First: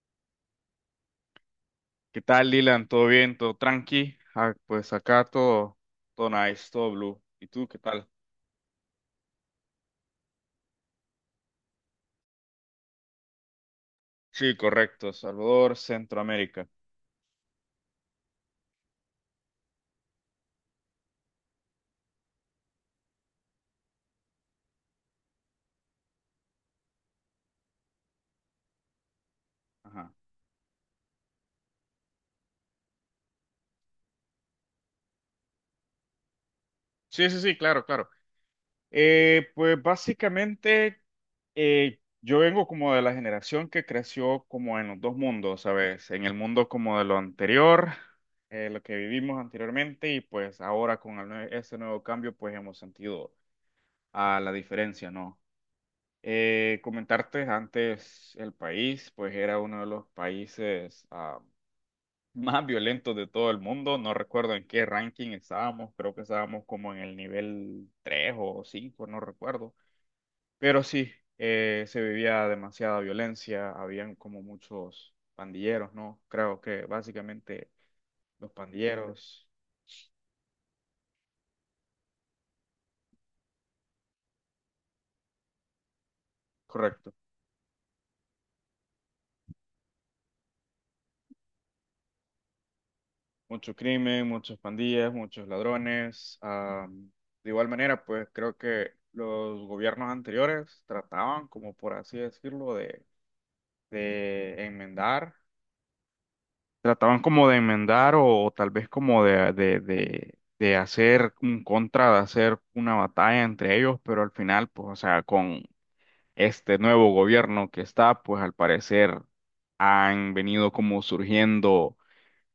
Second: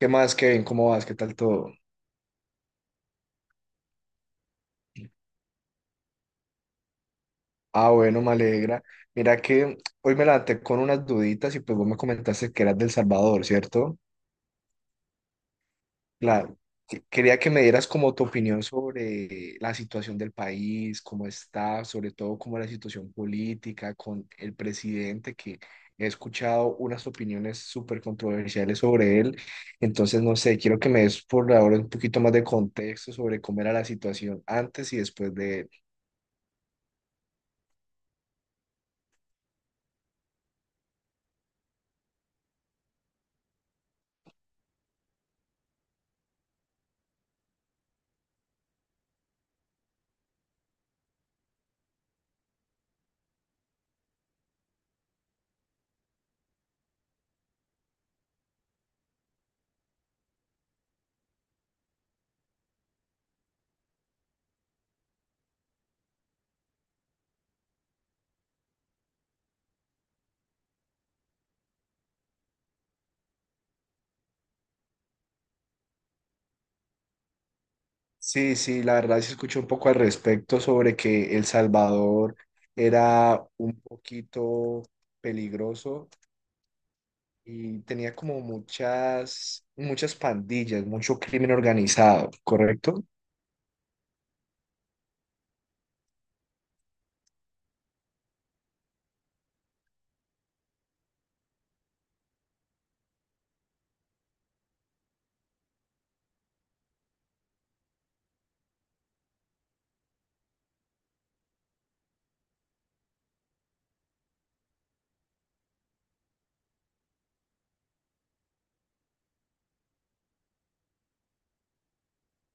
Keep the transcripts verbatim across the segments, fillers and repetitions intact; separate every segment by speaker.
Speaker 1: ¿Qué más, Kevin? ¿Cómo vas? ¿Qué tal todo?
Speaker 2: ¿Qué tal, Dylan? ¿Todo bien? ¿Todo tranqui? Ah, pues acá todo, todo nice, todo blue. ¿Y tú qué
Speaker 1: Ah,
Speaker 2: tal?
Speaker 1: bueno, me alegra. Mira que hoy me levanté con unas duditas y pues vos me comentaste que eras del Salvador, ¿cierto?
Speaker 2: Sí, correcto. Salvador,
Speaker 1: Claro.
Speaker 2: Centroamérica.
Speaker 1: Que- quería que me dieras como tu opinión sobre la situación del país, cómo está, sobre todo como la situación política con el presidente, que he escuchado unas opiniones súper controversiales sobre él.
Speaker 2: Ajá.
Speaker 1: Entonces, no sé, quiero que me des por ahora un poquito más de contexto sobre cómo era la situación antes y después de él.
Speaker 2: Sí, sí, sí, claro, claro. Eh, pues básicamente eh, yo vengo como de la generación que creció como en los dos mundos, ¿sabes? En el mundo como de lo anterior, eh, lo que vivimos anteriormente y pues ahora con el nue- ese nuevo cambio pues hemos sentido a la diferencia, ¿no? Eh, comentarte antes, el país, pues era uno de los países ah, más violentos de todo el mundo. No recuerdo en qué ranking estábamos, creo que estábamos como en el nivel tres o cinco, no recuerdo. Pero sí, eh, se vivía demasiada violencia, habían como muchos pandilleros, ¿no? Creo que básicamente los
Speaker 1: Sí, sí, la verdad se
Speaker 2: pandilleros,
Speaker 1: escuchó un poco al respecto sobre que El Salvador era un poquito peligroso
Speaker 2: correcto.
Speaker 1: y tenía como muchas, muchas pandillas, mucho crimen organizado, ¿correcto?
Speaker 2: Mucho crimen, muchas pandillas, muchos ladrones. Ah, de igual manera, pues creo que los gobiernos anteriores trataban, como por así decirlo, de, de enmendar, trataban como de enmendar o, o tal vez como de, de, de, de hacer un contra, de hacer una batalla entre ellos, pero al final, pues, o sea, con este nuevo gobierno que está, pues al parecer han venido como surgiendo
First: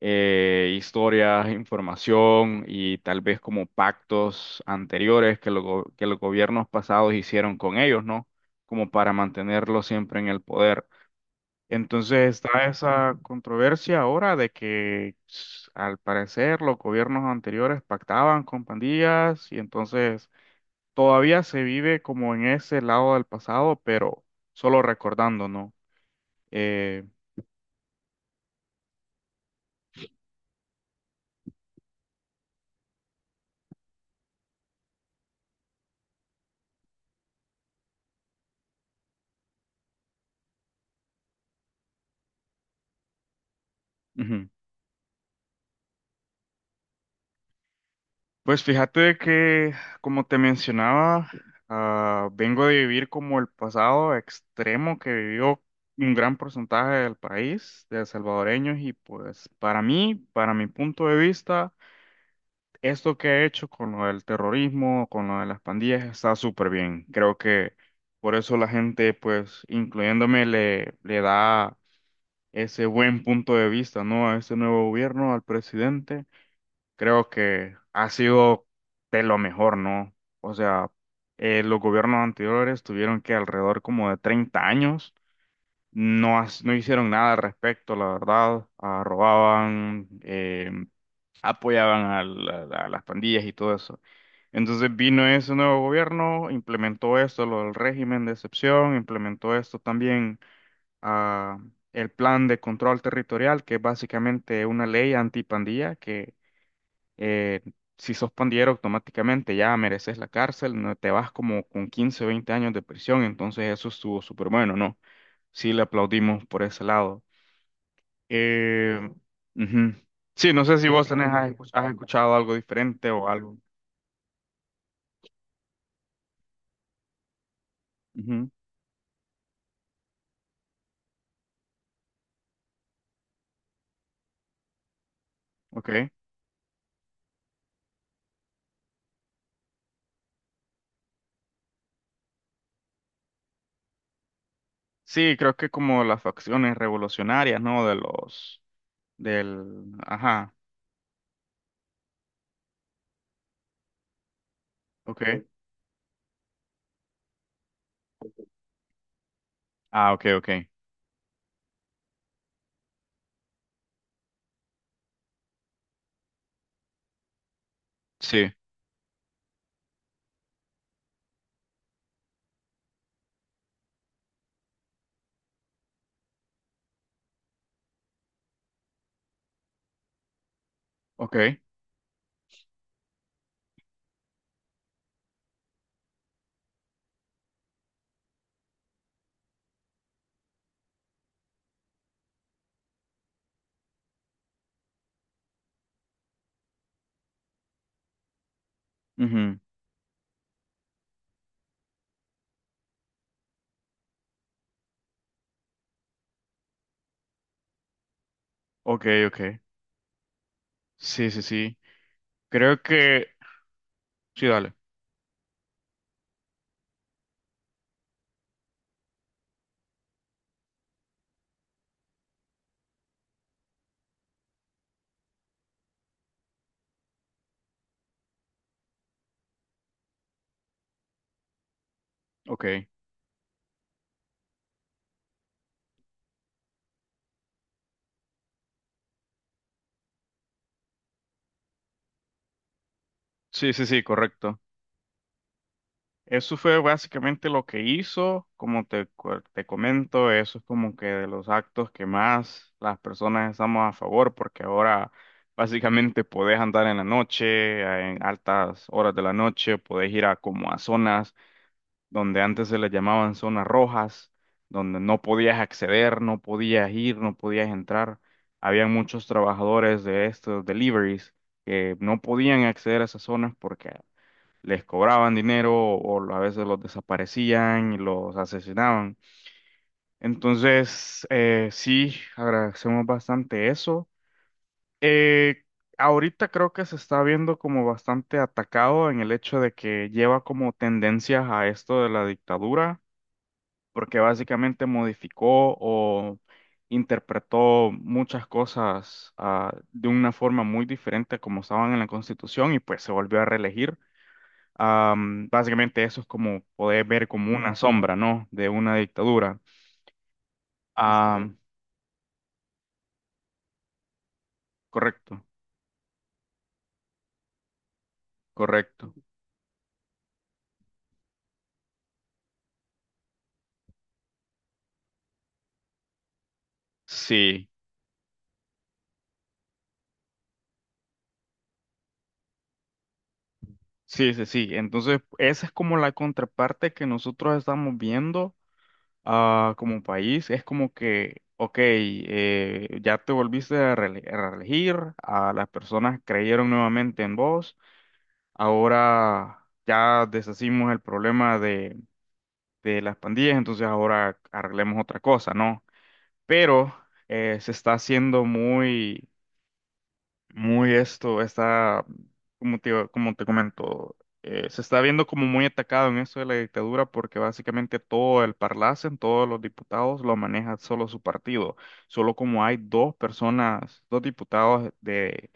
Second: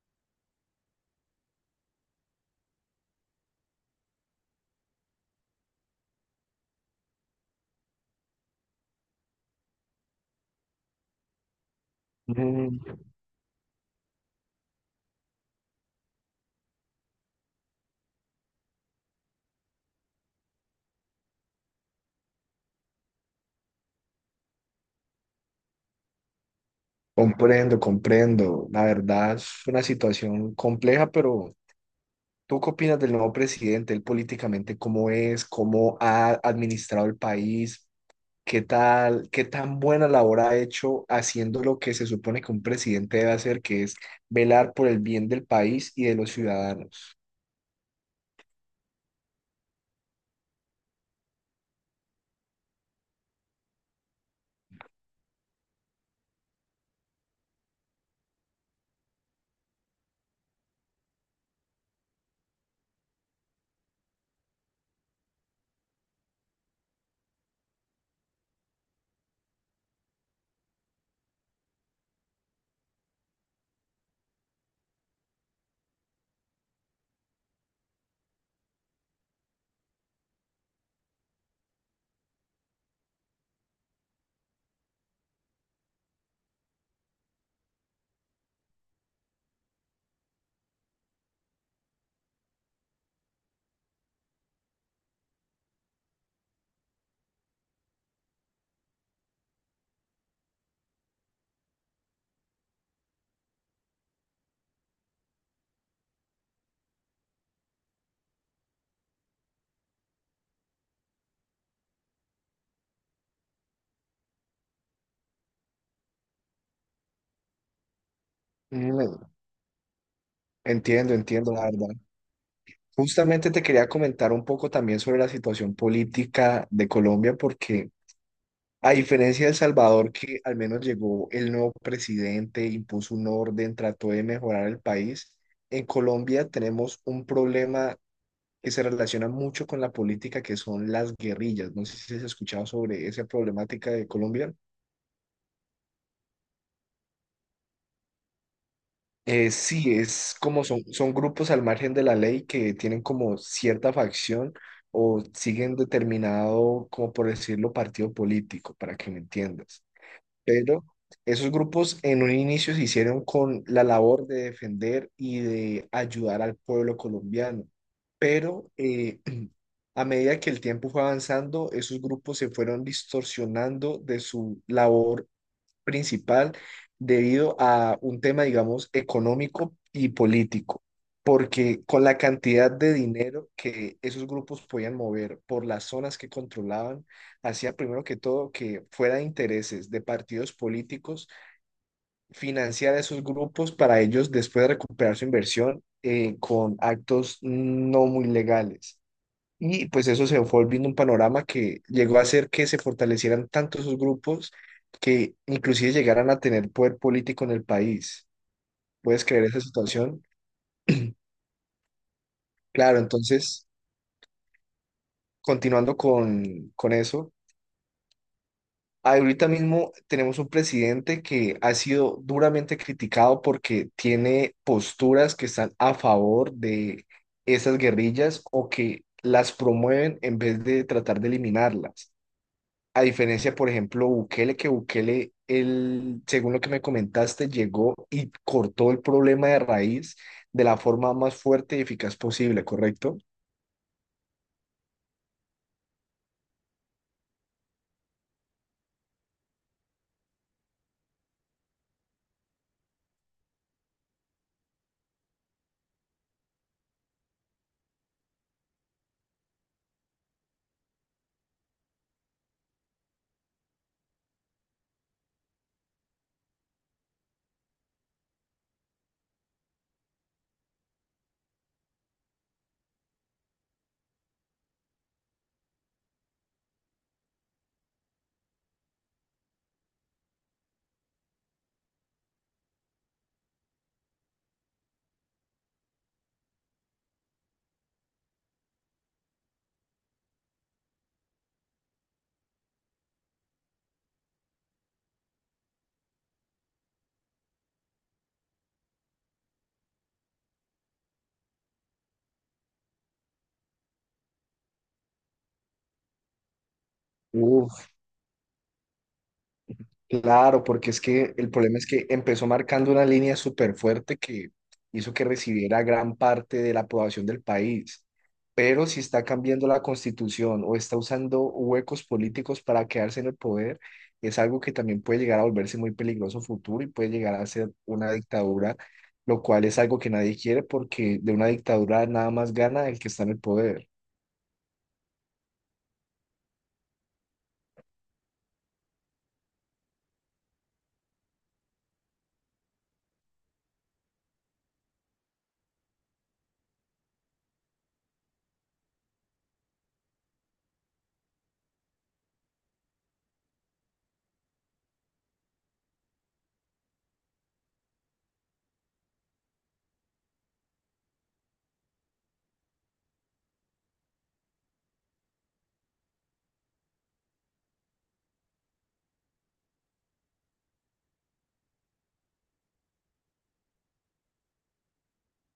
Speaker 2: eh, historias, información y tal vez como pactos anteriores que, los go- que los gobiernos pasados hicieron con ellos, ¿no? Como para mantenerlos siempre en el poder. Entonces está
Speaker 1: Mm,
Speaker 2: esa controversia ahora de que s- al parecer los gobiernos anteriores pactaban con pandillas y entonces todavía se vive como en ese lado del pasado, pero solo recordando, ¿no? Eh,
Speaker 1: comprendo, comprendo. La verdad es una situación compleja, pero ¿tú qué opinas del nuevo presidente? Él políticamente, ¿cómo es? ¿Cómo ha administrado el país? ¿Qué tal, qué tan buena labor ha hecho haciendo lo que se supone que un presidente debe hacer, que es
Speaker 2: ujú.
Speaker 1: velar por el bien del país y de los ciudadanos?
Speaker 2: Pues fíjate de que, como te mencionaba, ah, vengo de vivir como el pasado extremo que vivió un gran porcentaje del país, de salvadoreños, y pues para mí, para mi punto de vista, esto que he hecho con lo del terrorismo, con lo de las pandillas, está súper bien. Creo que por eso la gente, pues, incluyéndome, le, le da ese buen punto de vista, ¿no? A este nuevo gobierno, al presidente creo que ha sido de lo mejor, ¿no? O sea, eh, los gobiernos anteriores tuvieron que alrededor como de treinta años, no, has- no hicieron nada al respecto, la verdad. Ah, robaban, eh, apoyaban a, la- a las pandillas y todo eso. Entonces vino ese nuevo gobierno, implementó esto, lo del régimen de excepción, implementó esto también, ah, el plan de control territorial, que es básicamente una ley antipandilla. eh, si sos pandillero automáticamente ya mereces la cárcel, no te vas como con quince o veinte años de prisión, entonces eso estuvo súper bueno, ¿no? Sí, le aplaudimos por ese lado. Eh,
Speaker 1: Mm.
Speaker 2: ujú. Sí, no sé si vos
Speaker 1: Entiendo,
Speaker 2: tenés, has,
Speaker 1: entiendo, la
Speaker 2: escuch- has
Speaker 1: verdad.
Speaker 2: escuchado algo diferente o
Speaker 1: Justamente
Speaker 2: algo.
Speaker 1: te quería comentar un poco también sobre la situación política de Colombia, porque
Speaker 2: Ujú,
Speaker 1: a diferencia de El Salvador, que al menos llegó el nuevo presidente, impuso un orden, trató de mejorar el país, en
Speaker 2: ok.
Speaker 1: Colombia tenemos un problema que se relaciona mucho con la política, que son las guerrillas. No sé si has escuchado sobre esa problemática de Colombia.
Speaker 2: Sí, creo que como las facciones revolucionarias, ¿no? De los,
Speaker 1: Eh,
Speaker 2: del,
Speaker 1: sí, es
Speaker 2: ajá,
Speaker 1: como son, son grupos al margen de la ley que tienen como cierta facción o
Speaker 2: ok.
Speaker 1: siguen determinado, como por decirlo, partido político, para que me entiendas.
Speaker 2: Ah, ok, ok.
Speaker 1: Pero esos grupos en un inicio se hicieron con la labor de defender y de ayudar al pueblo colombiano.
Speaker 2: Sí,
Speaker 1: Pero eh, a medida que el tiempo fue avanzando, esos grupos se fueron distorsionando de su labor principal debido a un tema, digamos, económico y político,
Speaker 2: ok.
Speaker 1: porque con la cantidad de dinero que esos grupos podían mover por las zonas que controlaban, hacía primero que todo que fuera de intereses de partidos políticos financiar a esos grupos para ellos después recuperar su inversión eh, con actos no muy legales.
Speaker 2: Ujú,
Speaker 1: Y pues eso se fue volviendo un panorama que llegó a hacer que se fortalecieran tanto esos grupos que inclusive llegaran a tener poder político en el país.
Speaker 2: ok,
Speaker 1: ¿Puedes creer
Speaker 2: ok.
Speaker 1: esa situación?
Speaker 2: Sí, sí, sí. Creo
Speaker 1: Claro,
Speaker 2: que,
Speaker 1: entonces,
Speaker 2: sí, dale.
Speaker 1: continuando con, con eso, ahorita mismo tenemos un presidente que ha sido duramente criticado porque tiene posturas que están a favor de esas guerrillas o que las promueven en vez de tratar de eliminarlas.
Speaker 2: Ok,
Speaker 1: A diferencia, por ejemplo, Bukele, que Bukele, él, según lo que me comentaste, llegó y cortó el problema de raíz de la forma más fuerte y eficaz posible, ¿correcto?
Speaker 2: sí, sí, sí, correcto. Eso fue básicamente lo que hizo, como te, cu- te comento, eso es como que de los actos que más las personas estamos a favor, porque ahora básicamente podés andar en la noche, en altas horas de la noche, podés ir a como a zonas donde antes se les llamaban zonas rojas, donde no podías acceder, no podías ir, no podías entrar. Habían muchos trabajadores de estos deliveries que no podían acceder a esas zonas porque les cobraban dinero o a veces los desaparecían y los asesinaban. Entonces, eh, sí, agradecemos bastante eso. Eh, ahorita creo que se está viendo como bastante atacado en el hecho de que lleva como tendencias a esto de la dictadura, porque básicamente modificó o interpretó muchas cosas ah, de una forma muy diferente a como estaban en la Constitución y pues se volvió a reelegir. Am, básicamente eso es como poder ver como una
Speaker 1: Uf,
Speaker 2: sombra, ¿no? De una dictadura.
Speaker 1: claro, porque es que el
Speaker 2: Am,
Speaker 1: problema es que empezó marcando una línea súper fuerte que hizo que
Speaker 2: correcto,
Speaker 1: recibiera gran parte de la aprobación del país. Pero si
Speaker 2: correcto.
Speaker 1: está cambiando la constitución o está usando huecos políticos para quedarse en el poder, es algo que también puede llegar a volverse muy peligroso futuro y puede llegar a
Speaker 2: Sí,
Speaker 1: ser una dictadura, lo cual es algo que nadie quiere porque de una dictadura nada más gana el que está en el poder.
Speaker 2: sí, sí, sí. Entonces, esa es como la contraparte que nosotros estamos viendo ah, como país. Es como que, ok, eh, ya te volviste a reele- a reelegir, a las personas creyeron nuevamente en vos, ahora ya deshacimos el problema de, de las pandillas, entonces ahora arreglemos otra cosa, ¿no? Pero eh, se está haciendo muy, muy esto, está, como te, como te comento, eh, se está viendo como muy atacado en eso de la dictadura porque básicamente todo el parlacen, todos los diputados lo maneja solo su partido, solo como hay dos personas, dos diputados de,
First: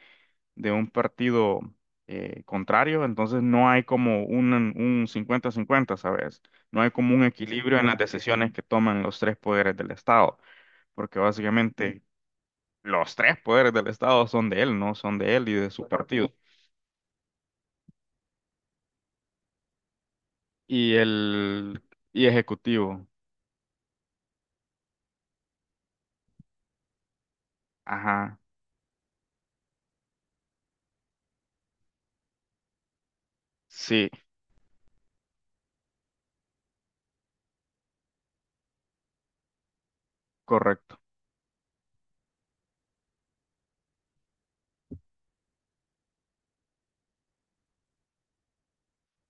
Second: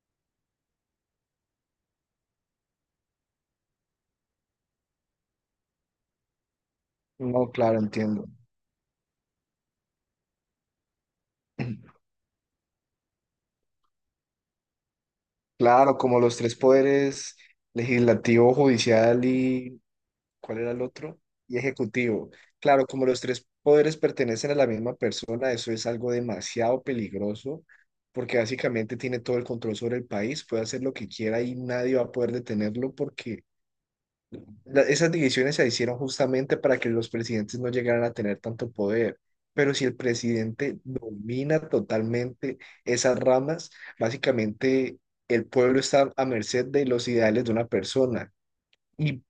Speaker 2: de un partido eh, contrario, entonces no hay como un, un cincuenta-cincuenta, ¿sabes? No hay como un
Speaker 1: No, claro,
Speaker 2: equilibrio en las
Speaker 1: entiendo.
Speaker 2: decisiones que toman los tres poderes del Estado porque básicamente los tres poderes del Estado son de él, ¿no? Son de él y de su
Speaker 1: Claro, como
Speaker 2: partido.
Speaker 1: los tres poderes, legislativo, judicial y ¿cuál era el
Speaker 2: Y
Speaker 1: otro? Y
Speaker 2: el, y
Speaker 1: ejecutivo. Claro,
Speaker 2: ejecutivo.
Speaker 1: como los tres poderes pertenecen a la misma persona, eso es algo demasiado peligroso
Speaker 2: Ajá.
Speaker 1: porque básicamente tiene todo el control sobre el país, puede hacer lo que quiera y nadie va a poder detenerlo porque
Speaker 2: Sí,
Speaker 1: la- esas divisiones se hicieron justamente para que los presidentes no llegaran a tener tanto poder. Pero si el presidente
Speaker 2: correcto.
Speaker 1: domina totalmente esas ramas, básicamente el pueblo está a merced de los ideales de una persona. Y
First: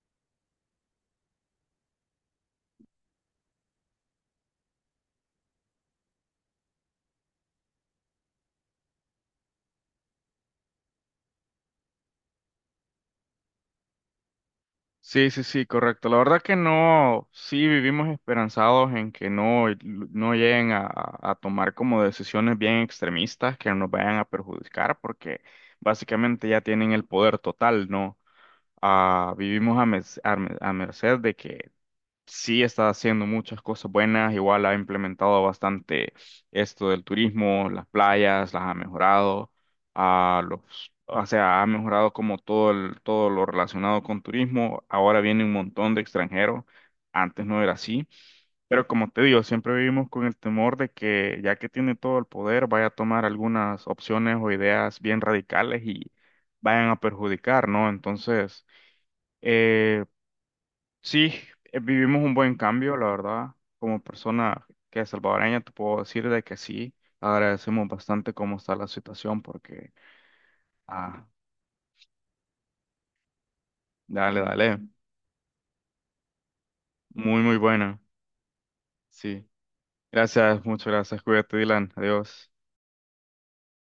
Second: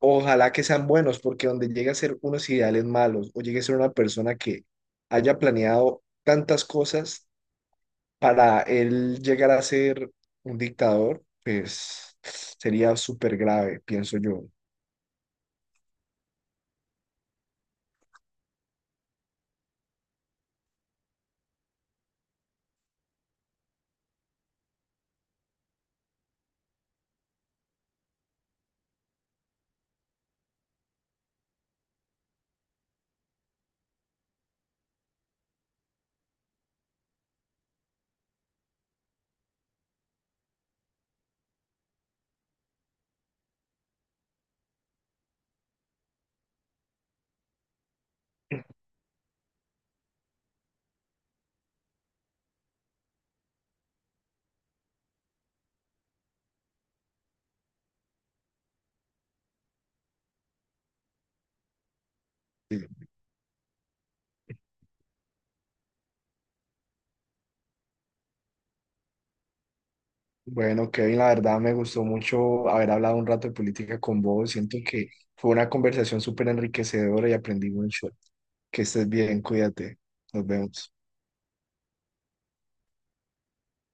Speaker 1: ojalá que sean buenos, porque donde llegue a ser unos ideales malos o llegue a ser una persona que haya planeado tantas cosas para él llegar a ser un dictador, pues sería súper grave, pienso yo.
Speaker 2: Sí, sí, sí, correcto. La verdad que no, sí vivimos esperanzados en que no, no lleguen a, a tomar como decisiones bien extremistas que nos vayan a perjudicar, porque básicamente ya tienen el poder total, ¿no? Ah, vivimos a, mes- a, me- a merced de que sí está haciendo muchas cosas buenas, igual ha implementado bastante esto del turismo, las playas, las ha mejorado, a los, o sea, ha mejorado como todo el- todo lo relacionado con turismo. Ahora viene un montón de extranjeros, antes no era así, pero como te digo, siempre vivimos con el temor de que ya que tiene todo el poder, vaya a tomar algunas opciones o ideas bien radicales y vayan a perjudicar, ¿no? Entonces, eh, sí, eh, vivimos un buen cambio, la verdad. Como persona que es salvadoreña, te puedo decir de que sí, agradecemos bastante cómo está la situación porque,
Speaker 1: Bueno, Kevin,
Speaker 2: ah,
Speaker 1: la verdad me gustó mucho haber hablado un rato de política con
Speaker 2: dale,
Speaker 1: vos.
Speaker 2: dale,
Speaker 1: Siento que fue una conversación súper enriquecedora y
Speaker 2: muy, muy
Speaker 1: aprendí
Speaker 2: buena.
Speaker 1: mucho. Que estés bien,
Speaker 2: Sí,
Speaker 1: cuídate. Nos
Speaker 2: gracias, muchas
Speaker 1: vemos.
Speaker 2: gracias, cuídate, Dylan, adiós.